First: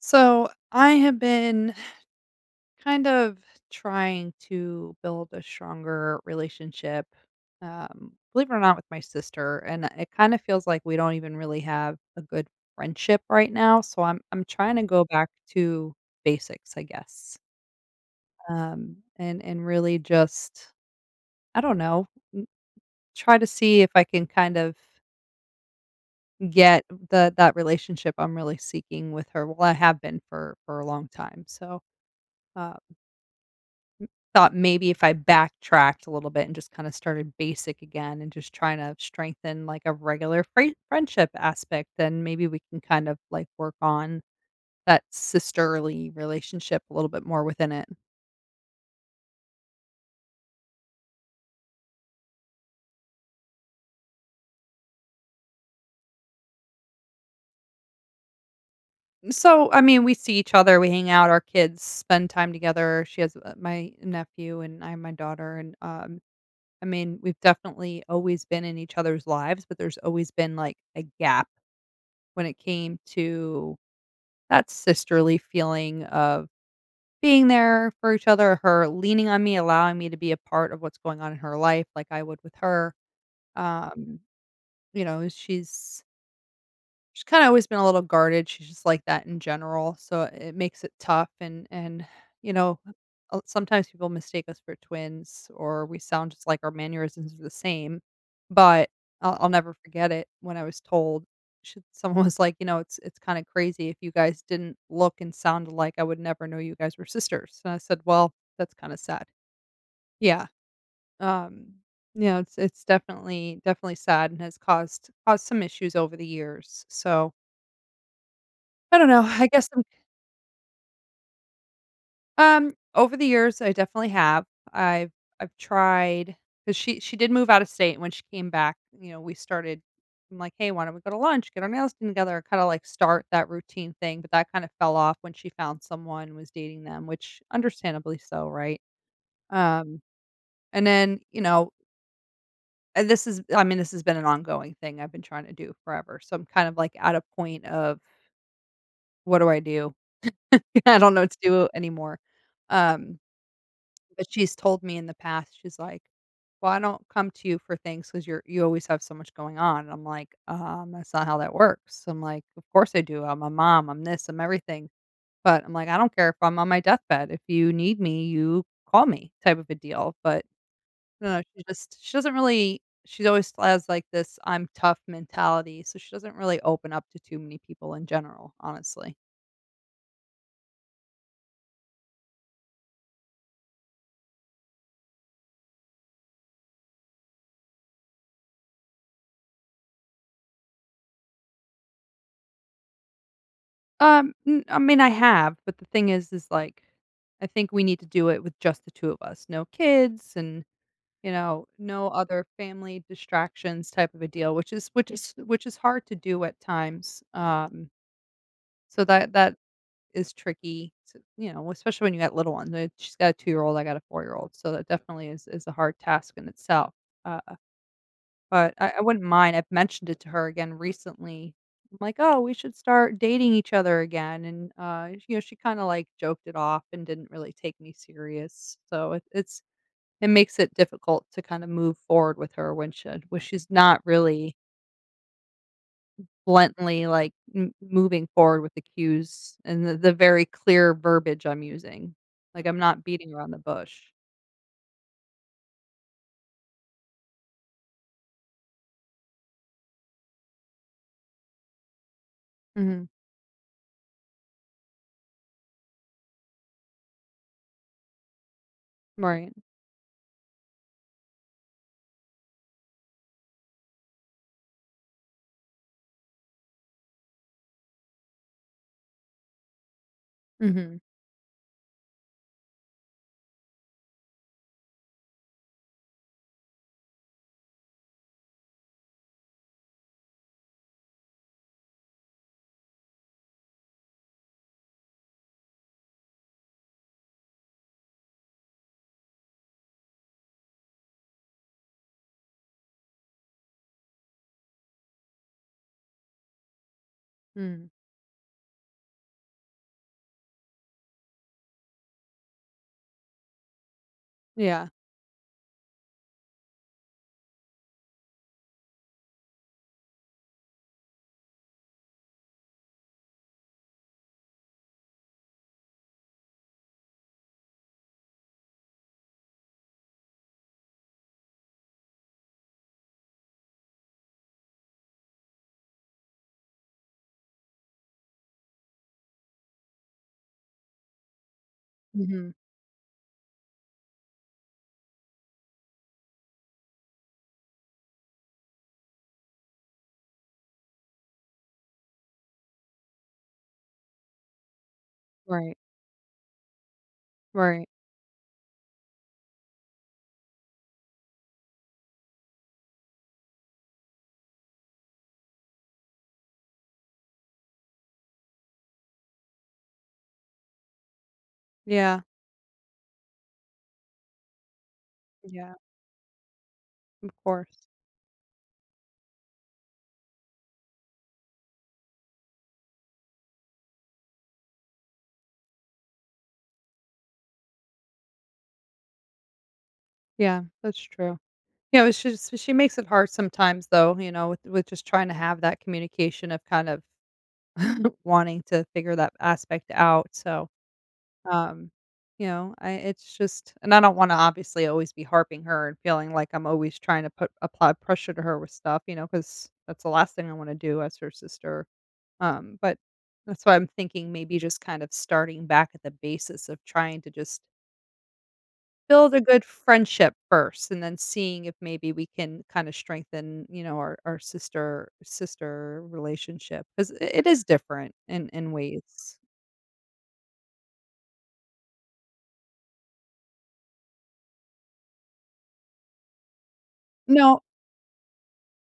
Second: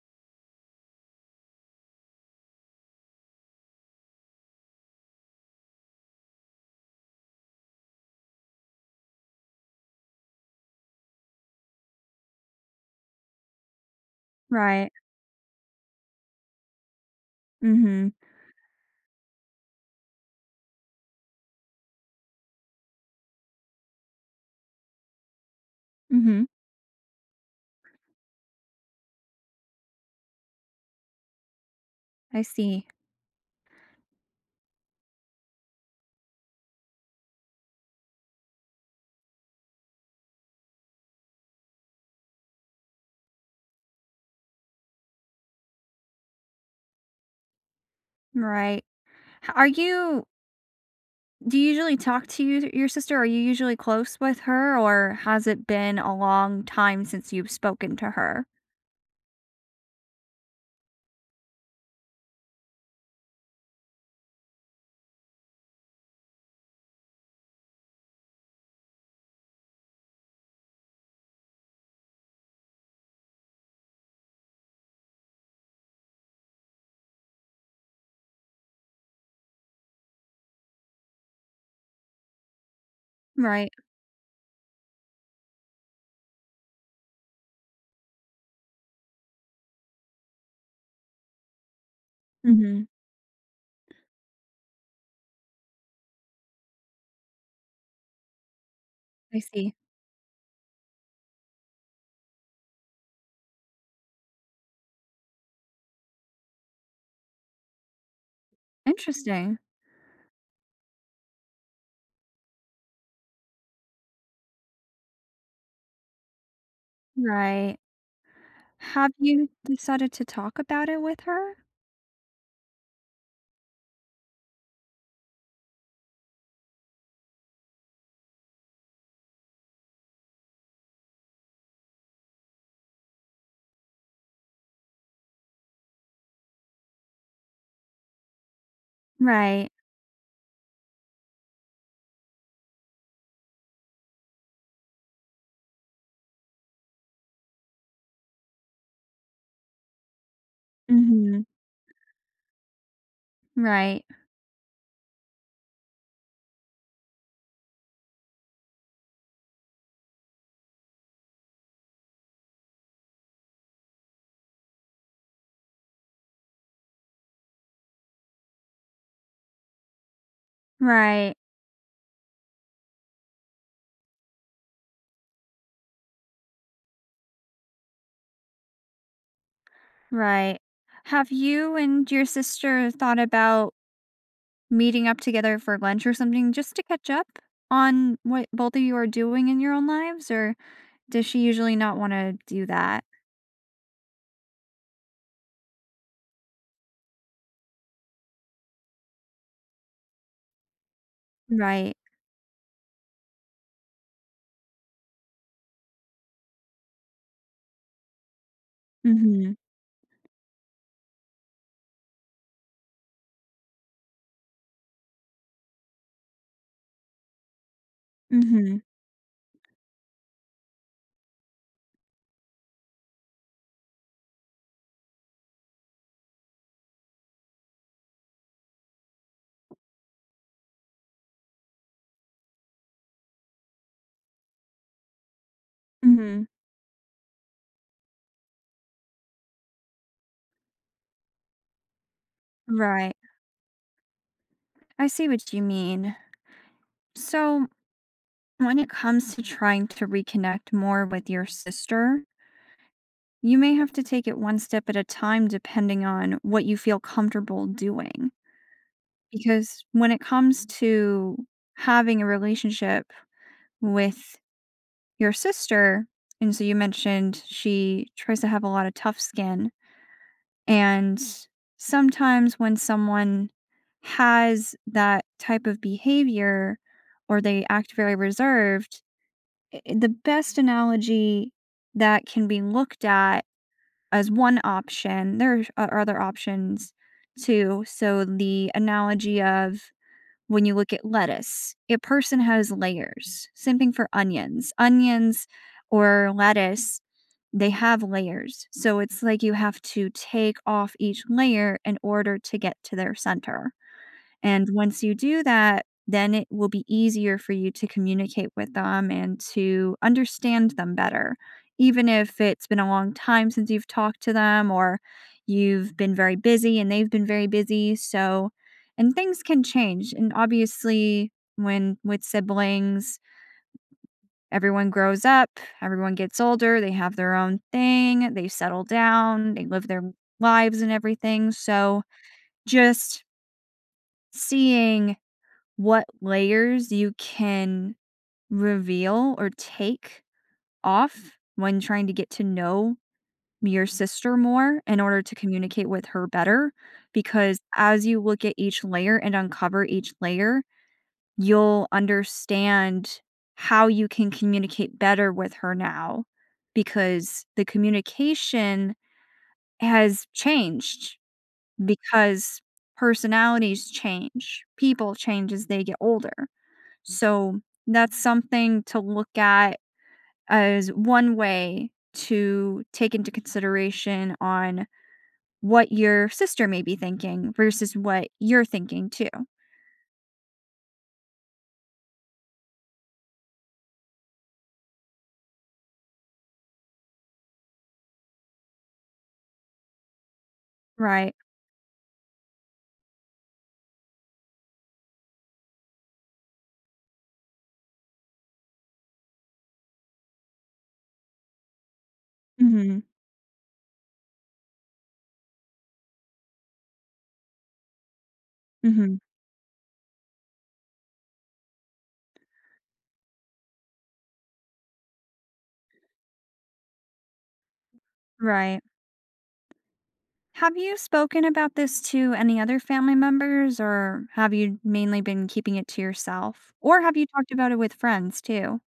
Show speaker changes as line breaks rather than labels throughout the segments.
So I have been kind of trying to build a stronger relationship, believe it or not, with my sister, and it kind of feels like we don't even really have a good friendship right now. So I'm trying to
Right.
go back to basics, I guess,
Mhm.
and really just, I don't know, n- try to see if I can kind of
Mhm.
get the that relationship I'm really seeking with her. Well, I have been, for a long time, so
I
uh,
see.
thought maybe if I backtracked a little bit and just kinda started basic again and just trying to strengthen, like, a regular friendship aspect, then maybe we can kind of, like, work on that sisterly relationship a little bit more within it.
Right. H are you Do you usually talk to your sister? Are you usually close with her, or has it been a long time since you've spoken to her?
So, I mean, we see each other, we hang out, our kids spend time together. She has, my nephew, and I have my daughter, and, I mean, we've definitely always been in each other's lives, but there's always been, like, a gap when it came to that sisterly feeling of being there for each other, her leaning on me, allowing me to be a part of what's going on in her life like I would with her.
Right.
Um, you know, she's kinda always been a little guarded, she's just like that in general, so it makes it tough, and, you know,
Mhm.
sometimes people mistake us for twins, or we sound, just like, our mannerisms are the same, but I'll
I
I'll never
see.
forget it when I was told should someone was like, "You know, it's kinda crazy. If you guys didn't look and sound alike, I would never know you guys were sisters." And I said, "Well, that's kinda sad."
Interesting.
Yeah, um, you know, it's definitely sad and has caused some issues over the years, so
Right.
I don't
Have
know. I
you
guess I'm,
decided to talk about it with her?
over the years, I definitely have. I've I've tried. 'Cause she did move out of state, and when she came back, you know, we started, I'm like, "Hey, why don't we go to lunch, get our nails done together," kinda, like, start that routine thing, but that kinda fell off when she found someone and was dating them, which understandably so, right?
Right.
Um, and then, you know, and this is I mean, this has been an ongoing thing I've been trying to do forever, so I'm kind of, like, at a point of, "What do I do?" I don't know what to
Mhm.
do anymore. Um
Right.
But she's told me in the past, she's like, "Well, I don't come to you for things because 'cause you're, you always have so much going on." And I'm like, that's not how that works." I'm like, "Of course I do. I'm a mom. I'm this. I'm everything." But I'm like, "I don't care if I'm on my deathbed. If you need me, you call me," type of a deal. But
Right.
no, she just she doesn't really, she's always has, like, this "I'm tough" mentality, so she doesn't really open up to too many people in general, honestly.
Right. Have you and your sister thought about meeting up together for lunch or something just to catch up on what both of you are doing in your own lives, or does she usually not want to do that?
N I mean, I have, but the thing is, like, I think we need to do it with just the two of us. No kids, and, you know,
Right.
no other family distractions, type of a deal, which is, which is hard to do at times. So that that
Mhm.
is tricky to, you know, especially when you got little ones. She's got a 2-year-old, I got a 4-year-old, so that definitely is a hard task in itself. Uh but
Mhm.
I wouldn't mind, I've mentioned it to her again recently. I'm like, "Oh, we should start dating each other again," and, you know, she kinda, like, joked it off and didn't really take me serious, so it makes it difficult to kinda move forward with her when she when she's not really
Mhm.
bluntly, like, m moving forward with the cues and the very clear verbiage I'm using. Like, I'm not
Right.
beating around the bush.
I see what you mean. So, when it comes to trying to reconnect more with your sister,
Mhm.
you may have to take it one step at a time depending on what you feel comfortable doing.
Right.
Because when it comes to having a relationship with your sister, and so you mentioned she tries to have a lot of tough skin.
Mhm.
And sometimes when someone has that type of behavior or they act very reserved, the best analogy that can be looked at as one option, there are other options too. So the analogy of when you look at lettuce, a person has layers. Same thing for onions. Onions or lettuce, they
Mm.
have layers. So it's like you have to take off each layer in order to get to their center. And
Yeah.
once you do that, then it will be easier for you to communicate with them and to understand them better. Even if it's been a long time since you've talked to them or you've been very busy and they've been very busy. So, and things can change. And obviously, when with siblings, everyone grows up, everyone gets older, they have their own thing, they settle down, they live their lives and everything. So,
Mhm.
just seeing what layers you can reveal or take off when trying to get to know your sister more in order to
Right.
communicate with her better. Because
Right.
as you look at each layer and uncover each layer, you'll understand how you can communicate better with her now because the communication has changed
Yeah.
because personalities change, people change as
Yeah.
they get older.
Of
So
course.
that's something to look at as one way to take into consideration on what your sister may be thinking versus what you're thinking too,
Yeah, that's true. Yeah, it's just, she makes it hard sometimes though, you know, with just trying to have that communication of kind of wanting to figure that aspect out. So,
right?
um, you know, I it's just, and I don't want to obviously always be harping her and feeling like I'm always trying to put apply pressure to her with stuff, you know, 'cuz that's the last thing I want to do as her sister. But
Mhm.
that's why I'm thinking maybe just kind of starting back at the basis of trying to just
Mhm.
build a good friendship first, and then seeing if maybe we can kind of strengthen, you know, our sister relationship, because it is different in
Right.
ways.
Have you spoken about this to any other family members or have you mainly been keeping it to yourself? Or have you talked
No,
about it with friends too?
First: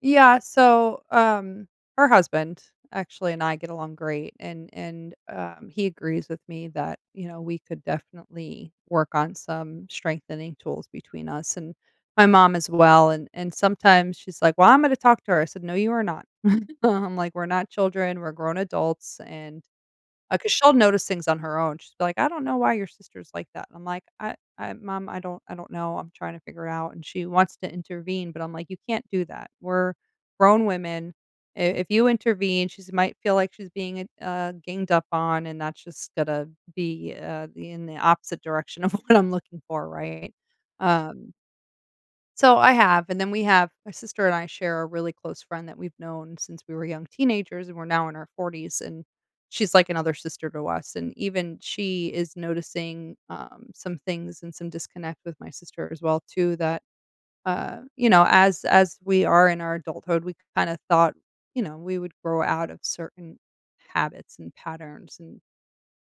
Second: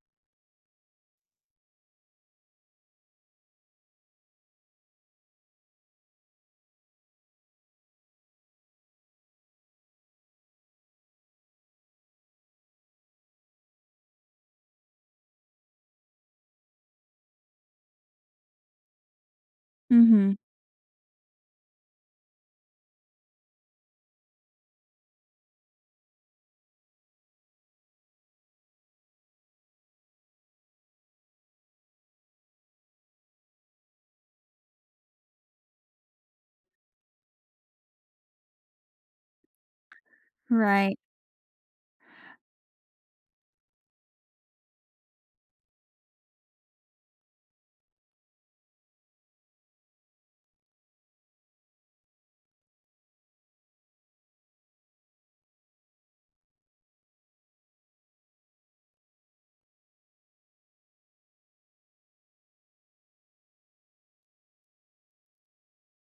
yeah. So, her husband actually and I get along great, and he agrees with me that, you know, we could definitely work on some strengthening tools between us and my mom as well. And sometimes she's like, "Well, I'm going to talk to her." I said, "No, you are not." I'm like, "We're not children, we're grown adults," and
Mhm.
because 'cause she'll notice things on her own. She's like, "I don't know why your sister's like that." And I'm like, I Mom, I don't, I don't know. I'm trying to figure it out." And she wants to intervene, but I'm like, "You can't do that. We're grown women. I If you intervene, she might feel like she's being, ganged up on, and that's just gonna be, in the opposite direction of what I'm looking for, right?"
Right.
Um so I have, and then we have, my sister and I share a really close friend that we've known since we were young teenagers, and we're now in our forties, and she's like another sister to us, and even she is noticing, some things and some disconnect with my sister as well too, that you know, as we are in our adulthood, we kind of thought, you know, we would grow out of certain habits and patterns, and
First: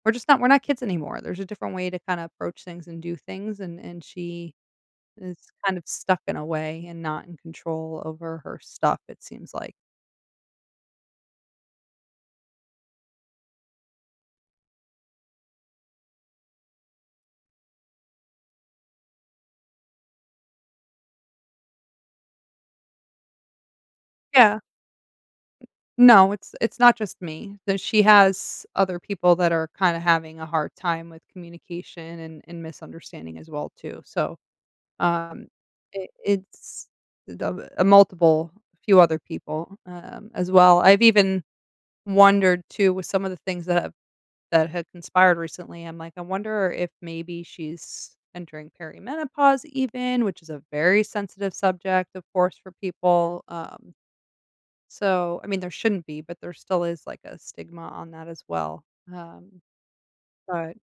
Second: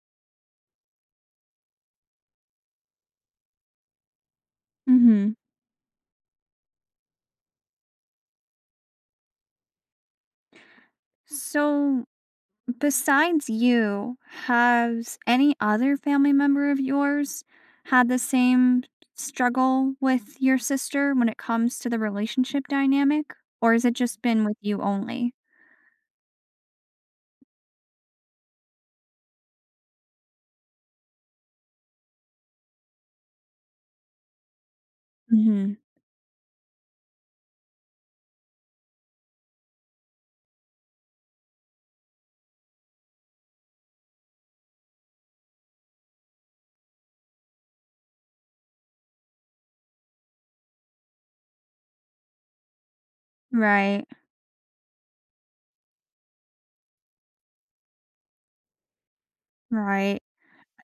we're not kids anymore. There's a different way to kind of approach things and do things, and she is
Mhm.
kind of stuck in a way and not in control over her stuff, it seems like.
So Besides you, has any other family member of yours had the same struggle with your sister when it comes to the relationship dynamic? Or has it just been with
Yeah.
you only?
No, it's not just me. That she has other people that are kinda having a hard time with communication and misunderstanding as well too. So, um,
Hmm.
it it's the, a multiple, few other people, as well. I've even wondered too with some of the things that have that had conspired recently. I'm like, I wonder if maybe she's entering perimenopause, even, which is a very sensitive subject, of course, for people.
Right,
So, I mean, there shouldn't be, but there still is, like, a stigma on that as well. Um,
right.
but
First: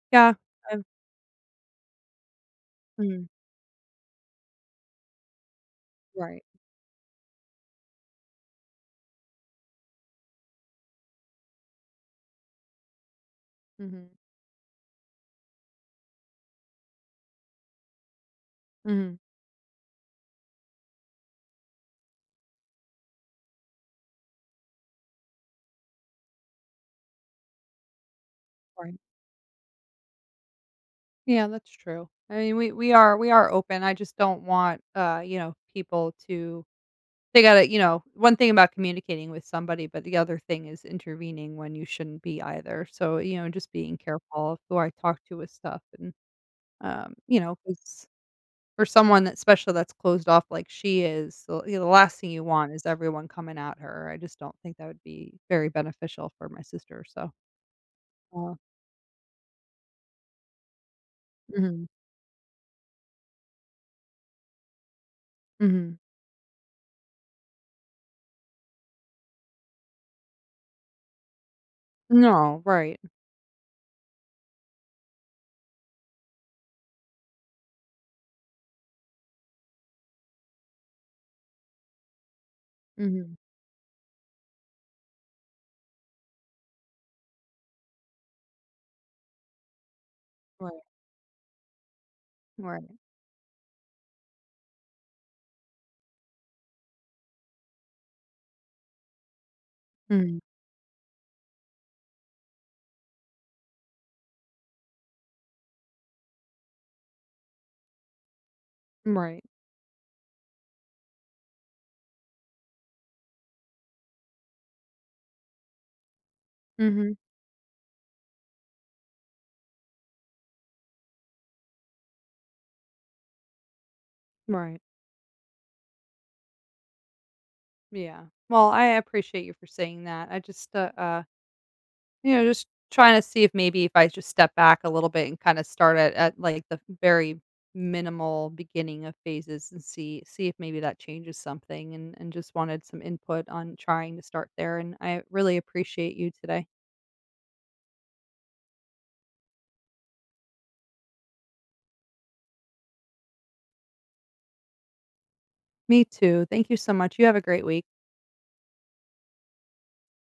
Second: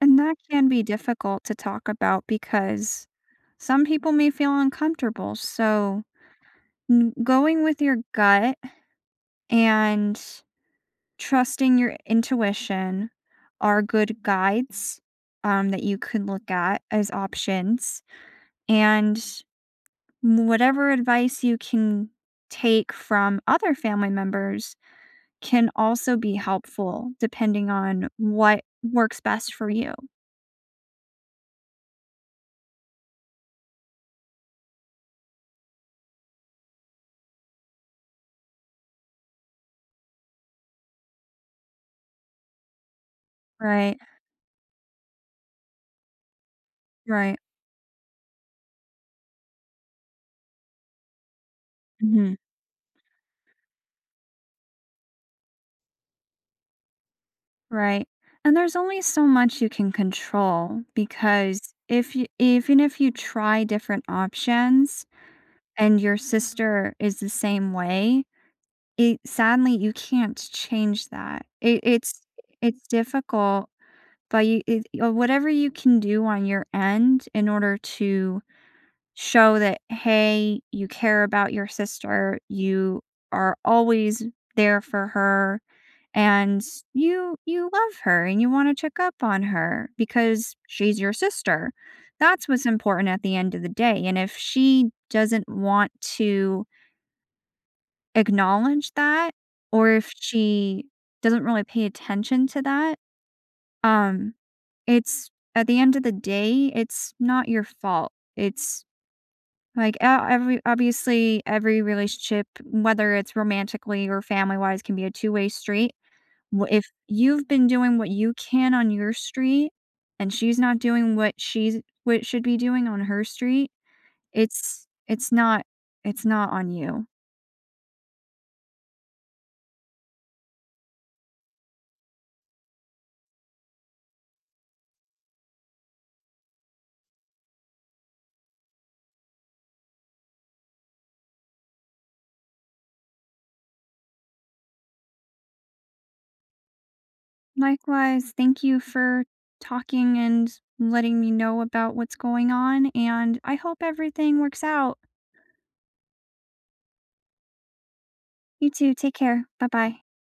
And
yeah,
that can be
I've,
difficult to talk about because
mm,
some people may feel uncomfortable. So,
right.
going with your gut and trusting your intuition are
hmm
good guides, that you could look at as options.
hmm
And whatever advice you can take from other family members can also be helpful depending on what
Right.
works best for you.
Yeah, that's true. I mean, we are open. I just don't want, you know, people to. They gotta, you know, one thing about communicating with somebody, but the other thing is intervening when you shouldn't be either. So, you know, just being
Right,
careful of who I talk to with stuff, and,
right,
you know, 'cause for someone that's special, that's closed off like she is, the you know, the last thing
mhm,
you want is everyone coming at her. I just don't think that would be very beneficial for my sister, so,
right.
uh
And there's only so much you can control because
mhm,
if you, even if you try different options
mhm.
and your sister is the same way, It sadly, you can't change that. It's
No, right.
difficult, but you it whatever you can do on your end in order to show that, "Hey, you care about your sister, you
Mhm.
are always there for her, and you love her, and you wanna check up on her because
Right,
she's your sister." That's what's
right.
important at the end of the day, and if she doesn't want to acknowledge that, or if
Mhm,
she doesn't really pay attention to that, um, it's at the end of the day, it's not your fault. It's
right.
every relationship, whether it's romantically or family-wise, can be a two-way street. W If
Mhm,
you've been doing what you can on your street and she's not doing what should be doing on her street,
right.
it's not it's not on you.
Yeah. Well, I appreciate you for saying that. I just, you know, just trying to see if maybe if I just step back a little bit and kinda start at, like, the very minimal beginning of phases, and see if maybe that changes something, and just wanted some input on trying to start there, and I really appreciate you today.
Likewise, thank you for talking and letting me know about what's going on. And I hope everything works out.
Me too. Thank you so much. You have a great week.
You too. Take care. Bye bye.